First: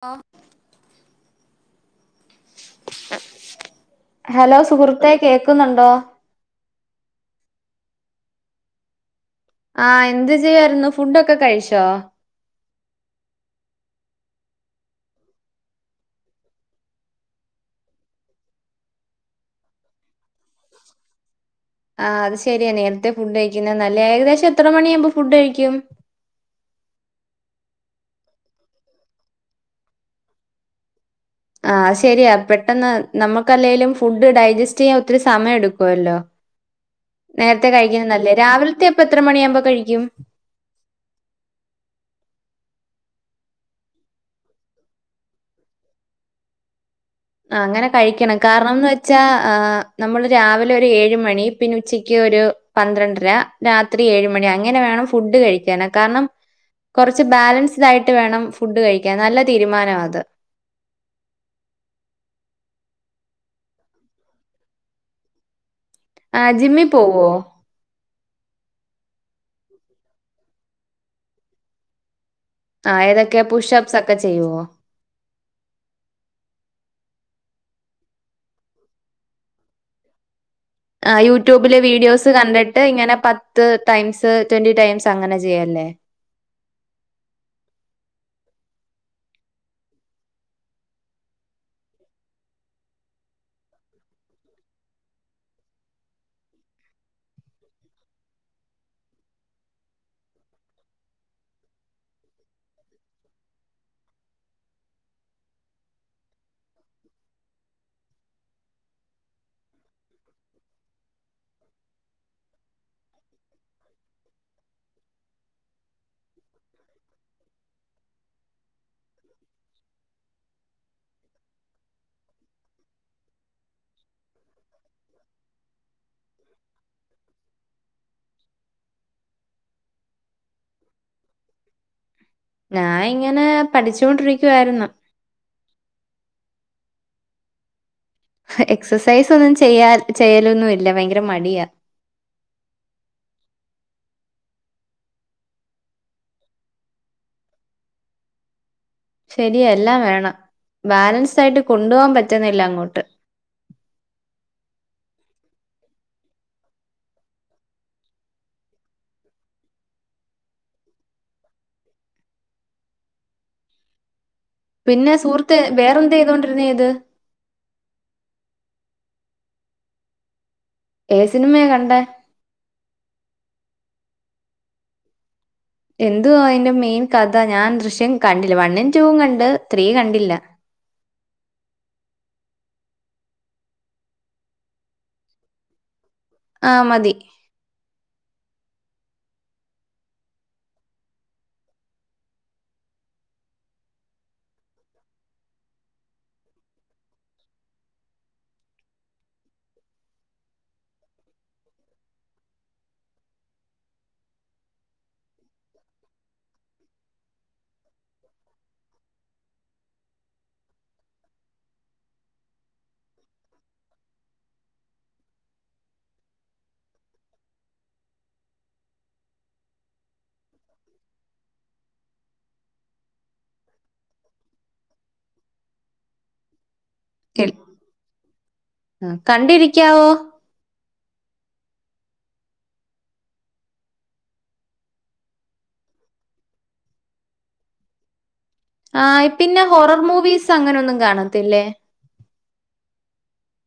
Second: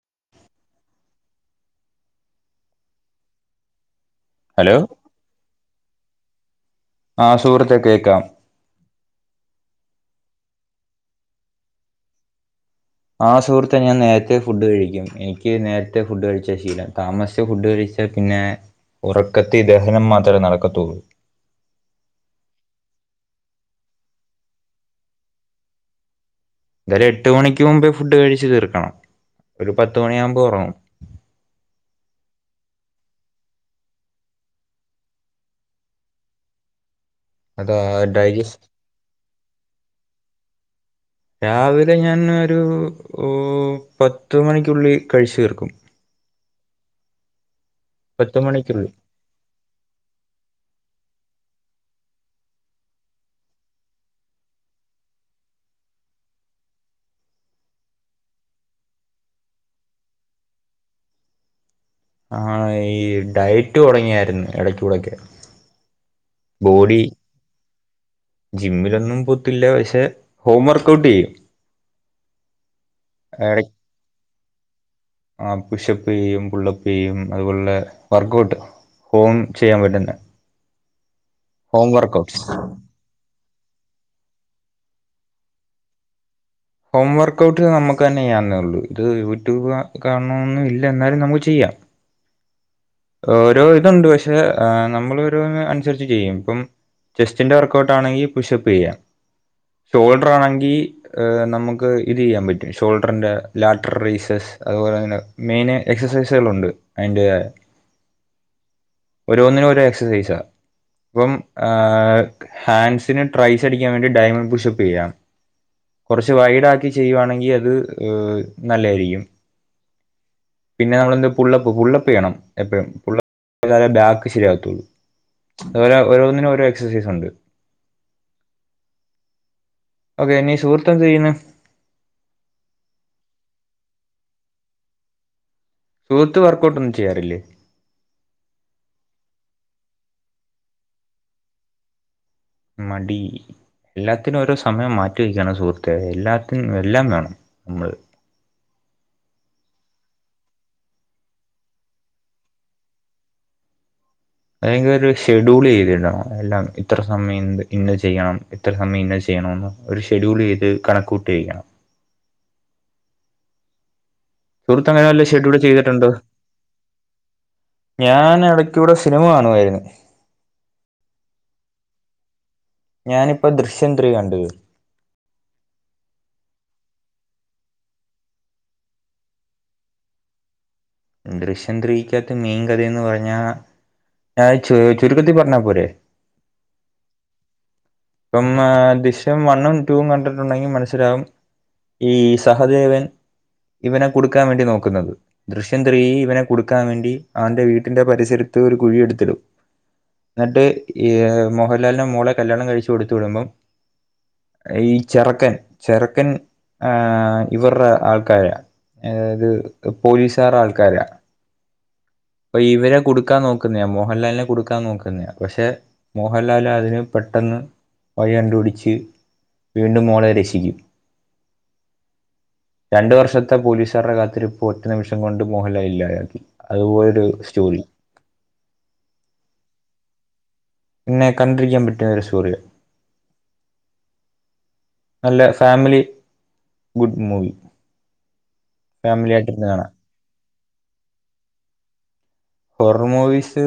അ hello സുഹൃത്തെ കേക്ക്ന്നുണ്ടോ ആ സുഹൃത്തെ കേക്കാം ആ എന്ത് ചെയ്യായിര്ന്നു ഫുഡൊക്കെ കഴിച്ചോ ആ സുഹൃത്തെ ഞാൻ നേരത്തെ ഫുഡ് കഴിക്കും എനിക്ക് നേരത്തെ ഫുഡ് കഴിച്ച ശീലം താമസിച്ച ഫുഡ് കഴിച്ചാ പിന്നെ ഉറക്കത്തി ദഹനം മാത്രമേ നടക്കത്തുള്ളൂ ആ അത് ശരിയാ നേരത്തെ ഫുഡ് കഴിക്കുന്ന നല്ലെയാ ഏകദേശം എത്ര മണിയാകുമ്പോ ഫുഡ് കഴിക്കും ഒര എട്ട് മണിക്ക് മുമ്പേ ഫുഡ് കഴിച്ചു തീർക്കണം ഒരു പത്ത് മണിയാകുമ്പോ ഉറങ്ങും ആ ശരിയാ പെട്ടെന്ന് നമ്മുക്കല്ലേലും ഫുഡ് ഡൈജസ്റ്റ് ചെയ്യാൻ ഒത്തിരി സമയം എടുക്കുവല്ലോ നേരത്തെ അതാ കഴിക്കുന്നത് നല്ലേ ഡൈജസ്റ്റ് രാവിലത്തെ അപ്പ എത്ര മണിയാകുമ്പോ കഴിക്കും രാവിലെ ഞാൻ ഒരു ഓ പത്ത് മണിക്കുള്ളി കഴിച്ച് തീർക്കും ആ അങ്ങനെ കഴിക്കണം പത്ത് കാരണംന്ന് മണിക്കുള്ളിൽ വെച്ചാ നമ്മള് രാവിലെ ഒരു ഏഴ് മണി പിന്നെ ഉച്ചയ്ക്ക് ഒരു പന്ത്രണ്ടര രാത്രി ഏഴ് മണി അങ്ങനെ വേണം ഫുഡ് കഴിക്കൻ കാരണം കുറച്ച് ബാലൻസ്ഡ് ആയിട്ട് വേണം ഫുഡ് കഴിക്കാൻ നല്ല തീരുമാന അത് ആ ഈ ഡയറ്റ് തുടങ്ങിയായ്ര്ന്നെ എടക്കൂടെക്കെ ആ ജിമ്മിൽ പോവോ ജിമ്മിലൊന്നും പോൊത്തില്ല പക്ഷെ ഹോം വർക്ക ഔട്ട് ചെയ്യും ആ ഏതൊക്കെ പുഷപ്സ് ഒക്ക ചെയ്യോ ആ പുഷപ്പ് ചെയ്യും പുള്ളപ്പ് ചെയ്യയും അതുപോലെ വർക്കഔട്ട് ഹോം ചെയ്യാൻ പറ്റുന്ന ആ യൂട്യൂബില് ഹോം വീഡിയോസ് വർക്കഔട്ട്സ് കണ്ടിട്ട് ഇങ്ങനെ പ പത്ത് ടൈംസ് ട്വന്റി ടൈംസ് അങ്ങനെ ചെയ്യല്ലേ ഹോം വർക്ക ഔട്ട് നമുക്ക് തന്നെയെന്നേള്ളൂ ഇത് യൂട്യൂബ് കാണന്നും ഇല്ല എന്നാലും നമുക്ക് ചെയ്യാം ഓരോ ഇതുണ്ട് പക്ഷെ നമ്മൾ ഓരോ അനുസരിച്ച് ചെയ്യും ഇപ്പം ചെസ്റ്റിന്റെ വർക്കഔട്ട് ആണെങ്കി പുഷപ്പ് ചെയ്യാം ഷോൾഡർ ആണെങ്കിൽ നമുക്ക് ഇത് ചെയ്യാൻ പറ്റും ഷോൾഡറിന്റെ ലാറ്റർ റീസസ് അതുപോലെ തന്നെ മെയിൻ എക്സസൈസുകളൾുണ്ട് അതിന്റെ ഓരോന്നിനും ഓരോ എക്സസൈസ ഇപ്പം ഏ ഹാൻഡസിന് ട്രൈസ് അടിക്കാൻ വേണ്ടി ഡയമന് ബുഷപ്പ് ചെയ്യാം കുറച്ച് വൈഡ ആക്കി ചെയ്യുവാണെങ്കിൽ അത് ഏ നല്ലായിരിക്കും പിന്നെ നമ്മളെന്ത് പുുള്ളപ്പ് ഫുള്ളപ്പ് ചെയ്യണം എപ്പോഴും ബാക്ക് ശരിയാത്തുള്ളൂ അതുപോലെ ഓരോന്നിനും ഓരോ എക്സസൈസ ഉണ്ട് ക്കെ നീ സുഹൃത്ത ചെയ്യുന്നു ഞാ ഇങ്ങനെ പഠിച്ചുൊണ്ടിരിക്കുവായിരുന്നു സുഹൃത്ത് വർക്കഔട്ട് ഒന്നും ചെയ്യാറില്ലേ എക്സസൈസ് ഒന്നും ചെയ്യാൽ ചെയ്യലൊന്നുമ ഇല്ല ഭയങ്കര മടിയാ മടി എല്ലാത്തിനും ഓരോ സമയം മാറ്റി വെക്കാണ് സുഹൃത്ത എല്ലാത്തിും എല്ലാം വേണം നമ്മള് ശരിയ എല്ലാം വേണം ബാലൻസ് ആയിട്ട് കൊണ്ടപോവാൻ പറ്റുന്നില്ല അങ്ങോട്ട് അല്ലെങ്കിൽ ഷെഡ്യൂൾ ചെയ്തിടണം എല്ലാം ഇത്ര സമയം ഇന്ന ചെയ്യണം ഇത്ര സമയം ഇന്ന ചെയ്യണംന്ന് ഒരു ഷെഡ്യൂൾ ചെയ്ത് കണക്കൂട്ട് ചെയ്യണം സുഹൃത്ത് അങ്ങനെ പിന്നെ വല്ല ഷെഡ്യൂൾ സുഹൃത്ത് ചെയ്തിട്ടുണ്ട് വേറെന്താ ചെയ്തോണ്ടിരുന്ന ഇത് ഞൻ എവിടെ ഇവിടെ സിനിമ കാണുമായിരുന്നു ഏ സിനിമയ കണ്ട ചെന്ദയാണ്ട് എന്വാ അതിന്റെ മെയിൻ കഥ ഞാൻ ദൃശ്യം കണ്ടില്ല വണ്ണും ടൂും കണ്ട് സ്ത്രീ കണ്ടില്ല ദൃഷ്യം ത്രയിക്കാത്ത മെയിൻ കഥയ എന്ന് പറഞ്ഞാ ഞാൻ ചു ചുരുക്കത്തി പറഞ്ഞാൽ പോരെ ആഹ മതി ഇപ്പം ദൃശ്യം വണ്ണും ടൂും കണ്ടിട്ടുണ്ടെങ്കിൽ മനസ്സിലാവും ഈ സഹദേവൻ ഇവനെ കൊടുക്കാൻ വേണ്ടി നോക്കുന്നത് ദൃശ്യം ത്രീ ഇവനെ കൊടുക്കാൻ വേണ്ടി അവന്റെ വീട്ടിന്റെ പരിസരത്ത് ഒരു കുഴിയ എടുത്തിടും എന്നിട്ട് ഈ മോഹൻലാലിന്റെ മോളെ കല്യാണം കഴിച്ചു കൊടുത്ത വിടുമ്പം ഈ ചിറക്കൻ ചിറക്കൻ ആ ഇവരുടെ ആൾക്കാരാ അഏതായത് പോലീസാരുടെ ആൾക്കാരാ അ ഇവരെ കൊടുക്കാൻ നോക്കുന്നാ മോഹൻലാലിനെ കൊടുക്കാൻ നോക്കുന്നത പക്ഷെ മോഹൻലാൽ അതിന് പെട്ടെന്ന് വഴ കണ്ടുപടിച്ച് വീണ്ടും മോളെ രക്ഷിച്ച ും [inaudible] രണ്ടു വർഷത്തെ പോലീസുകാരുടെ കാത്തിരിപ്പോ ഒറ്റ നിമിഷം കൊണ്ട് മോഹൻല ഇല്ലായാക്കി അതുപോലെ.. കണ്ടിരിക്കാവോ. എന്നെ കണ്ടിരിക്കാൻ പറ്റിയൊ ഒരു സൂര്യ നല്ല ഫാമിലി ഗുഡ് മൂവി. ആ് ഫാമിലി പിന്നെ ആയിട്ടിരുന്ന് കാണാം ഹോറർ മൂവീസ്.. അങ്ങനൊന്നും കാണത്തില്ലേ.? ഹൊറർ മൂവീസ്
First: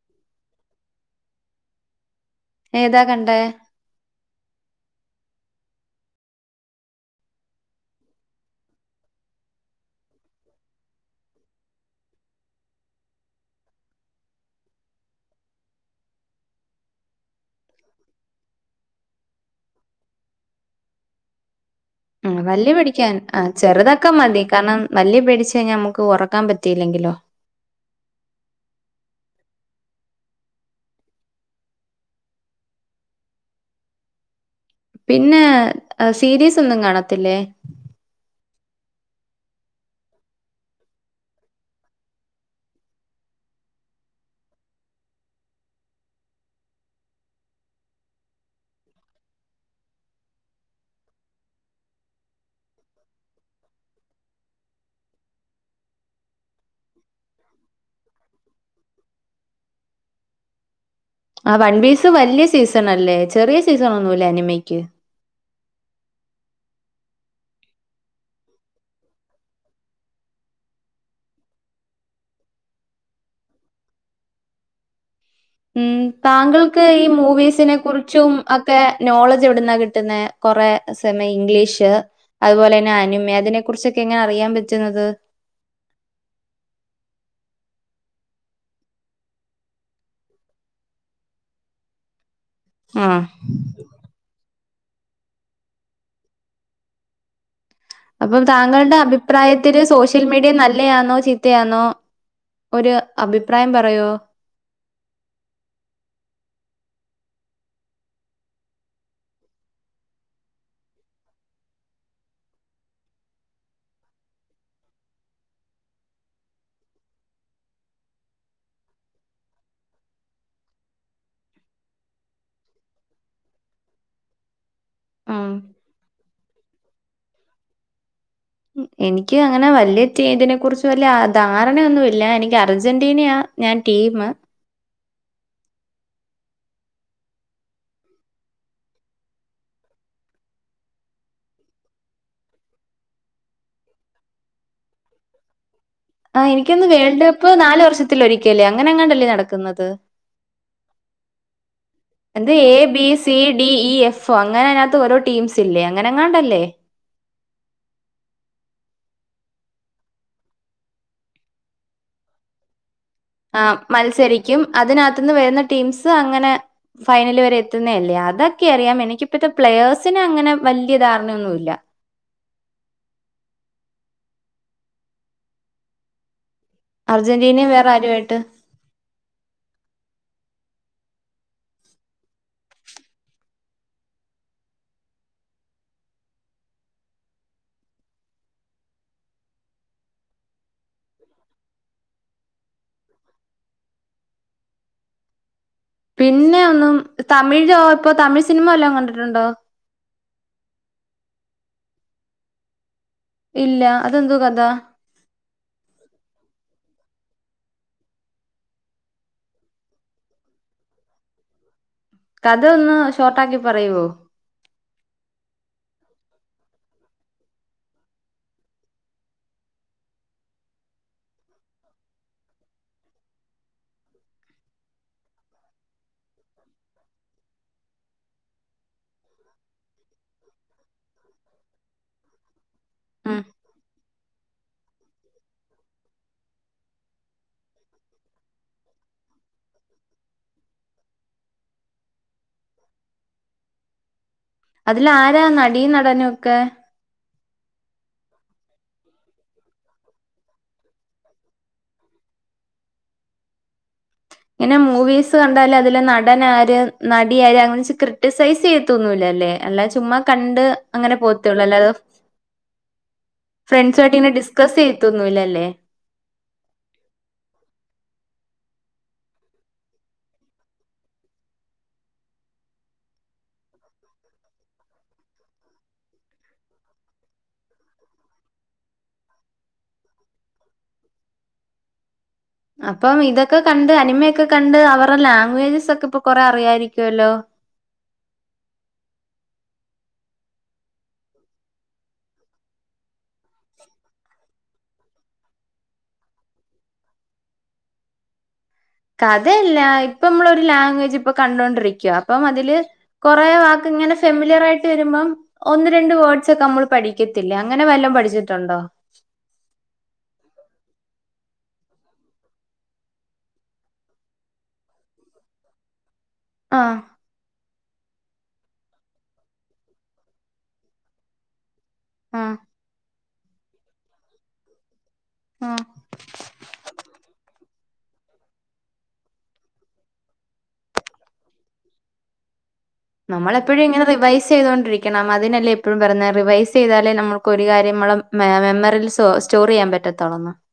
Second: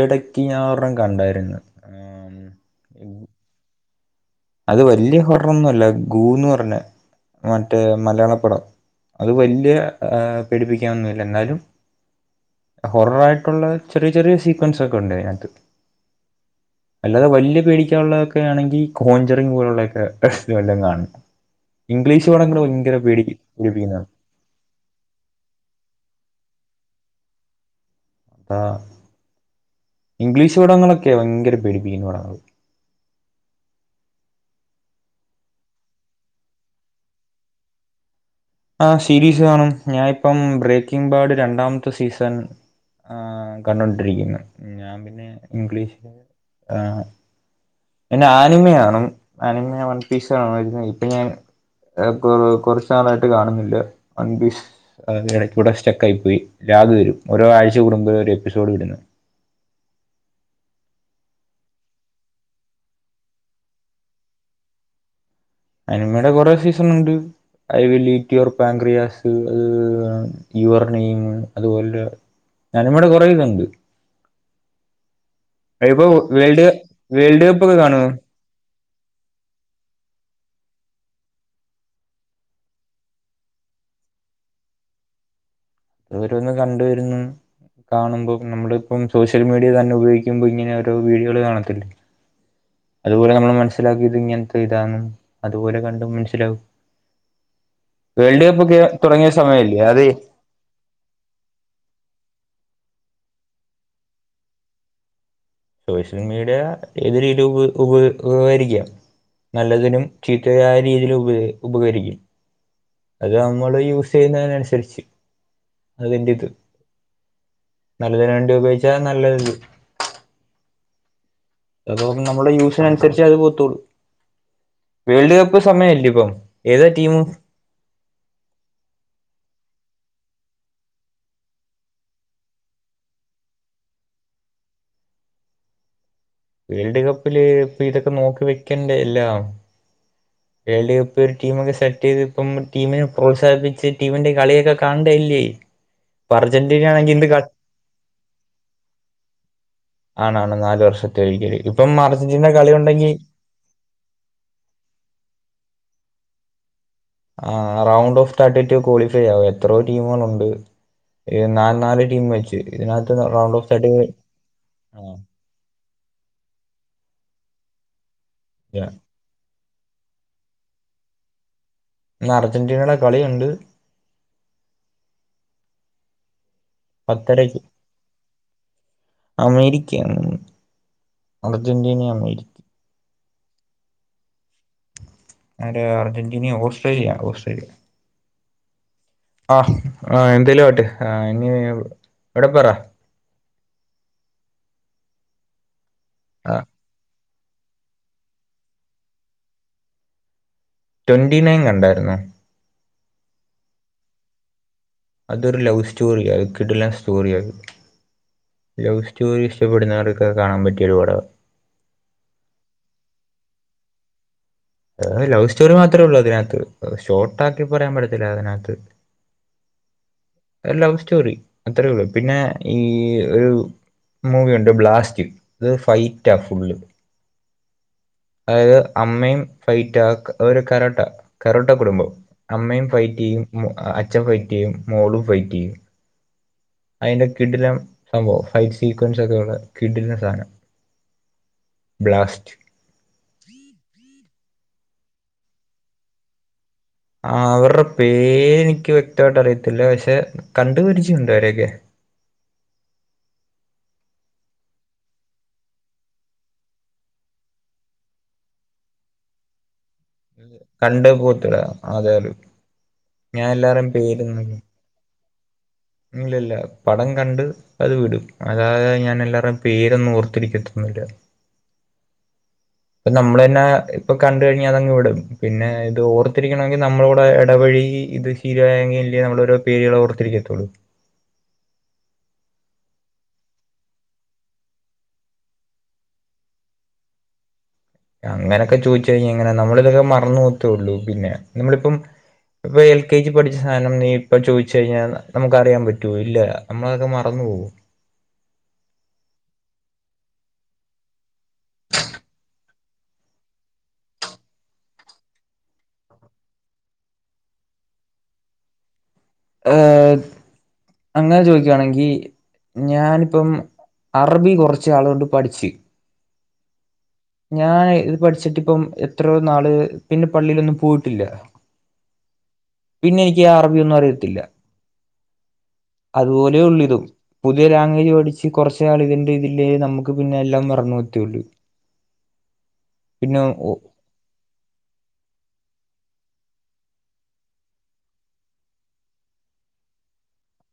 ഇടക്ക് ഞൻ ഒർണ്ണം കണ്ടായിരുന്നു. ഏതാ കണ്ടേ അത് വലിയ ഹൊറർൊന്നുമല്ല ഗൂന്ന് പറഞ്ഞ മറ്റേ മലയാള പടം. അത് വലിയ പേടിപ്പിക്കാനൊന്നുമല്ല എന്നാലും ഹൊററായിട്ടുള്ള ചെറിയ ചെറിയ സീക്വൻസ് ഒക്കെ ഉണ്ട് അതിനകത്ത്. അല്ലാതെ വലിയ പേടിക്കാനുള്ളതൊക്കെ ആണെങ്കി കോഞ്ചറിങ് പോലെയുള്ളൊക്കെ ഇത എല്ലാം കാണണം.. നല്ലല് പിടിക്കാൻ ആ പേടിപ്പിക്കുന്നതാണ് ചെറുതക്കാ മതി. കാരണം നല്ലല് പിടിച്ച കഴിഞ്ഞാൽ നമുക്ക് ഉറക്കാൻ പറ്റിയില്ലെങ്കിലോ.. അതാ ഇംഗ്ലീഷ് പടങ്ങളൊക്കെ ഭയങ്കര പെടീപ്പിക്കുന്ന പടങ്ങളാ.. പിന്നെ സീരീസ് ഒന്നും കാണത്തില്ലേ.. ആ സീരീസ് കാണും ഞാനിപ്പം. ബ്രേക്കിംഗ ബാർഡ് രണ്ടാമത്തെ സീസൺ ആ കണ്ടോണ്ടിരിക്കുന്നു. ഞാൻ പിന്നെ ഇംഗ്ലീഷില്... എന്റെ ആനിമി കാണും. ആനിമി വൺ പീസ് ആ ഇപ്പൊ ഞാൻ കുറച്ചു നാളായിട്ട് കാണുന്നില്ല. വൺപീസ് കൂടെ സ്റ്റെക്ക ആയി പോയി. രാഗ വരും ഓരോ ആഴ്ച കൂടുമ്പോൾ ഒരു എപ്പിസോഡ് വിടുന്ന.. ആ വൺപീസ് വലിയ സീസൺ അല്ലേ ചെറിയ സീസൺ ഒന്നുല്ലേ അനിമിക്ക് അനിമയുടെ കുറെേ സീസൺ ഉണ്ട് ഐ വില് റ്റ് യുവർ പാക്രിയാസ്, അ യുവർ നെയം, അതുപോലെ അനി മയുടെ കുറെേ ഇതുണ്ട്.. ഉം ഇപ്പൊ വേൾഡ് താങ്കൾക്ക് ഈ വേൾഡ് കപ്പ് മൂവീസിനെ ഒക്കെ കാണുമോ കുറിച്ചും, അത് ഒക്കെ നോളജ് എവിടുന്ന കിട്ടുന്നെ കൊറെ സമയ ഇംഗ്ലീഷ് അതുപോലെ തന്നെ അനിമി അതിനെ കുറിച്ചൊക്കെ എങ്ങനെ അറിയാൻ പറ്റുന്നത്.. ഓരോന്ന് കണ്ടുവരുന്നു കാണുമ്പോം നമ്മള ഇപ്പം സോഷ്യൽ മീഡിയ തന്നെ ഉപയോഗിക്കുമ്പോ ഇങ്ങനെ ഓരോ വീഡിയോകള് കാണത്തില്ല.. ആഹ് അതുപോലെ നമ്മള് മനസ്സിലാക്കിയ ഇത് ഇങ്ങനെ. ഇതും അതുപോലെ കണ്ടും മനസ്സിലാവും. അപ്പം വേൾഡ് കപ്പ് ഒക്കെ താങ്കളുടെ തുടങ്ങിയ സമയല്ലേ അഭിപ്രായത്തില് അതെ സോഷ്യൽ മീഡിയ നല്ലയാന്നോ ചീത്തയാന്നോ. ഒരു അഭിപ്രായം പറയോ? സോഷ്യൽ മീഡിയ ഏത് രീതിും ഉപ ഉപ ഉപകരിക്കാം നല്ലതിനും ചീത്ത ആ രീതിയിൽ ഉ ഉപകരിക്കും. അത് നമ്മള് യൂസ് ചെയ്യുന്നതിനനുസരിച്ച് അതിറത് നല്ലതിന വേണ്ടി ഉപയോഗിച്ചാ നല്ലത്. അപ്പൊ നമ്മള യൂഷിന അനുസരിച്ചേ അത് പോത്തുള്ളു. വേൾഡ് ആഹ്. കപ്പ് സമയല്ലിയോ ഇപ്പം. ഏതാ ടീമും. എനിക്ക് അങ്ങനെ വല്യ ഇതിനെ കുറിച്ച് വല്യ ധാരണയൊന്നുംല്ല എനിക്ക് അർജന്റീനയ ഞാൻ ടീം. വേൾഡ് കപ്പില് ഇപ്പൊ ഇതൊക്കെ നോക്കി വെക്കണ്ടേ എല്ലാം. വേൾഡ് കപ്പ് ഒരു ടീമൊക്കെ സെറ്റ് ചെയ്ത് ഇപ്പം ടീമിനെ പ്രോത്സാഹിപ്പിച്ച് ടീമിന്റെ കളിയൊക്കെ കാണണ്ടയല്ലേ. ആ എനിക്കൊന്ന് വേൾഡ് കപ്പ് നാല് വർഷത്തി ഒരിക്കല്ലേ അങ്ങനെ അങ്ങാണ്ടല്ലേ നടക്കുന്നത്. ആണാണ് നാല് വർഷത്തെ ഒരിക്കല് ഇപ്പം അർജന്റീന എന്ത് കളി എ ബി ഉണ്ടെങ്കിൽ സി ഡി ഇ എഫ് ഒ അങ്ങനെ അതിനകത്ത് ഓരോ ടീംസ് ഇല്ലേ. അങ്ങനെങ്ങാണ്ടല്ലേ. ആ റൗണ്ട് ഓഫ് തർട്ടി ക്വാളിഫൈ ആകും എത്രോ ടീമുകളുണ്ട് നാ നാല് ടീം വെച്ച് ഇതിനകത്ത്. റൗണ്ട് ആ ഓഫ് തേർട്ടി ഇന്ന് മത്സരിക്കും അതിനകത്തന്ന് വരുന്ന ടീംസ് അങ്ങനെ ഫൈനല് എത്തുന്നെല്ലേ അ അതൊക്കെ അറിയാം എനിക്കിപ്പത്തെ പ്ലേയേഴ്സിന് അങ്ങനെ വലിയ ധാരണയൊന്നു ഇല്ല ഇന്ന് അർജന്റീനയുടെ കളിയുണ്ട് പത്തര അർജന്റീനയും വേറെ ആരുമായിട്ട് യ്ക്ക്അമേരിക്കയാണെന് തോ അർജന്റീനയും അമേരിക്ക അർജന്റീന ഓസ്ട്രേലിയ ഓസ്ട്രേലിയ ആ ആ എന്തേലും ആട്ടെ ഇനി എവിടെ പറ പിന്നെ ഒന്നും തമിഴോ ഇപ്പൊ തമിഴ് സിനിമ വല്ലോം കണ്ടിട്ടുണ്ടോ ട്വന്റി നൈൻ കണ്ടായിരുന്നോ ഇല്ല അതെന്തു വ കഥാ അതൊരു ലവ് സ്റ്റോറി അത് കിടില സ്റ്റേറി ലവ് സ്റ്റോറി ഇഷ്ടപ്പെടുന്നവർക്ക് കാണാൻ പറ്റിയ ഒരു പട കഥ ഒന്ന് ഷോർട്ട്ആക്കി പറയുവോ ഏ ലവ് സ്റ്റോറി മാത്രേ ഉള്ളൂ അതിനകത്ത് ഷോർട്ട് ആക്കി പറയാൻ പറ്റത്തില്ല അതിനകത്ത് ലവ് സ്റ്റോറി അത്രേയ ഉള്ളൂ പിന്നെ ഈ ഒരു മൂവി യുണ്ട് ബ്ലാസ്റ്റ് അത് ഫൈറ്റാ ഫുള്ള് അതായത് അമ്മയും ഫൈറ്റ് ആ ഒരു കരോട്ട കരോട്ട കുടുംബം അമ്മയും ഫെറ്റ് ഉം ചെയ്യും അച- അച്ഛൻപ ഫയിറ്റ് ചെയും മോളും ഫയിറ്റ ചെയും അയിന്റെ- കിടിലം സംഭവം ഫൈറ്റ് സീക്വൻസ് ഒക്കെയള്ള കിടിലംന സധനം ബ്ലാസ്റ്റ് അതില ആരാ നടീ നടനും ഒക്കെ ആ അവരുടെ പേര് എനിക്ക് വ്യക്തമായിട്ട് അറിയത്തില്ല പക്ഷെ കണ്ടു പരിചയമുണ്ട് അവരെയൊക്കെ ഇങ്ങനെ മൂവീസ് കണ്ടാൽ അതില് നടനര് നടിയാര് അങ്ങനെ ക്രിറ്റിസൈസ് ചെയ്യത്തൊന്നു ഇല്ല അമേ ചുമ് കണ്ട് കണ്ടു അങ്ങനെ പോകത്തില്ല പോത്തള്ളു അല്ലാതെ അതേ ഉള്ളൂ ഞാൻ എല്ലാവരും ഫ്രണ്ട്സു മായിട്ട് ഇങ്ങനെ ഡിസ്കസ് ചെയത്തും ഒന്നു ഇല്ലല്ലേ ഇല്ലല്ല പടം കണ്ട് അത് വിടും അതാതെ ഞാൻ എല്ലാവരുും പേരൊന്നും ഓർത്തിരിക്കത്തു ഒന്നു ബ അപ്പ നമ്മൾന്നെ ഇപ്പൊ കണ്ടു കഴിഞ്ഞാ അതങ്ങ് വിടും പിന്നെ ഇത് ഓർത്തിരിക്കണമെങ്കിൽ നമ്മളവിടെ ഇടപഴകി ഇത് ശീരായെങ്കിൽ ഇല്ലേ നമ്മള ഓരോ പേരുകൾ ഓർത്തിരിക്കത്തുള്ളൂ അപ്പം ഇതൊക്കെ കണ്ട് അനിമയൊക്കെ കണ്ട് അവരുടെ ലാംഗവേജസ് ഒക്കെ ഇപ്പൊ കൊറെ അറിയാായിരിക്കുവല്ലോ അങ്ങനെയൊക്കെ ചോയിച്ച കഴിഞ്ഞാ എങ്ങനെ നമ്മള് ഇതൊക്കെ മറന്നുപോകത്തെയുള്ളു പിന്നെ നമ്മളിപ്പം എൽ കെ ജി പഠിച്ച സാധനം നീ ഇപ്പൊ ചോയിച്ച്ചു കഴിഞ്ഞാൽ നമുക്ക് അറിയാൻ പറ്റോ ഇല്ല നമ്മളതൊക്കെ മറന്നുപോോകോ കഥയില്ല ഇപ്പൊ നമ്മളൊ ഒരു ലാംഗ്വേജ് ഇപ്പൊ കണ്ടൊണ്ടിരിക്കുവ അപ്പം അതില് കൊറെ വാക്ക് ഇങ്ങനെ ഫെമിലിയർ ആയിട്ട് വരുമ്പം ഒന്ന് രണ്ട് വേർഡ്സ് ഒക്കെ നമ്മൾ പഠിക്കത്തില്ലേ അങ്ങനെ വല്ലോ പഠിച്ചിട്ടുണ്ടോ ഏഹ അങ്ങനെ ചോദ യാണെങ്കി ഞാനിപ്പം അറബി കുറച്ച് ആളുകൊണ്ട് പഠിച്ചു ആഹ ഞാൻ ഇത് പഠിച്ചിട്ട് ഇപ്പം എത്രയോ നാള് പിന്നെ പള്ളിയിലൊന്നും പോയിട്ടില്ല ആഹ പിന്നെ എനിക്ക് അറബിയൊന്നും അറിയത്തില്ല ആഹ് പഠിച്ചച്ച് കുറച്ച നിൾ ഇതിന്റെ ഇതില്ലേനമുക്ക് പിന്നെ എല്ലാം മറന്ന് പോകത്തെയുള് നമ്മളെപ്പോഴും ഇങ്ങനെ റിവൈസ് ചെയ്തൊണ്ടിരിക്കണം അതിനല്ലേ എപ്പോഴും പറഞ്ഞ റിവൈസ് ചെയ്താലേ നമുക്ക് ഒരു കാര്യം നമ്മ മെമ്മറിയിൽ സ്റ്റോർ ചെയ്യാൻ പറ്റത്തുള്ളു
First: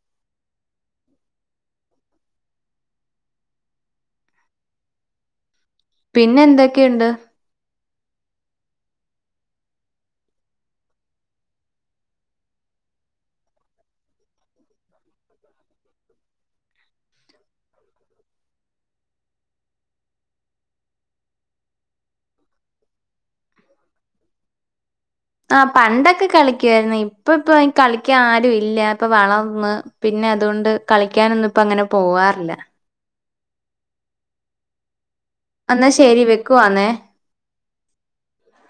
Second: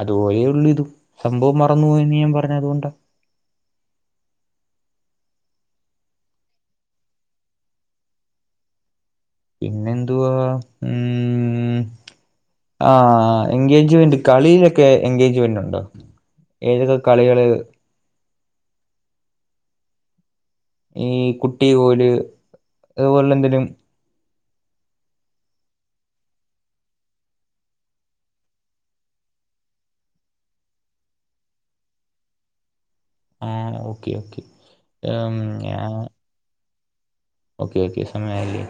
അതുപലേ ഉള്ളു ഇതുും സംഭവം മറന്നു പോോയി അന്ന് ഞാൻ പറഞ്ഞതുകൊണ്ടാ പിന്നെ എന്തൊക്കെയുണ്ട് പിന്നെ എന്വാ ഉ ആ എൻഗേജ്മെന്റ് കളിയിലൊക്കെ എഗേജ്മെന്റ് ഉണ്ടോ ഏതൊക്കെ കളികള് ഈ കുട്ടി പോല് അതുപോല എന്തേലും ആ പണ്ടൊക്കെ കളിക്കുവായിുന്ന ഇപ്പ ഇപ്പൊ കളിക്കാൻ ആരുും ഇല്ല ഇപ്പ വളർന്ന് പിന്നെ അതുകൊണ്ട് കളിക്കാനൊന്നും ഇപ്പ അങ്ങനെ പോവാറില്ല ആഹ ഓക്കെ ഓക്കെ എന്നാ ഞാൻ ശരി വെക്കവാന്നേ ഓക്കെ ഓക്കെ സയ അല്ലേ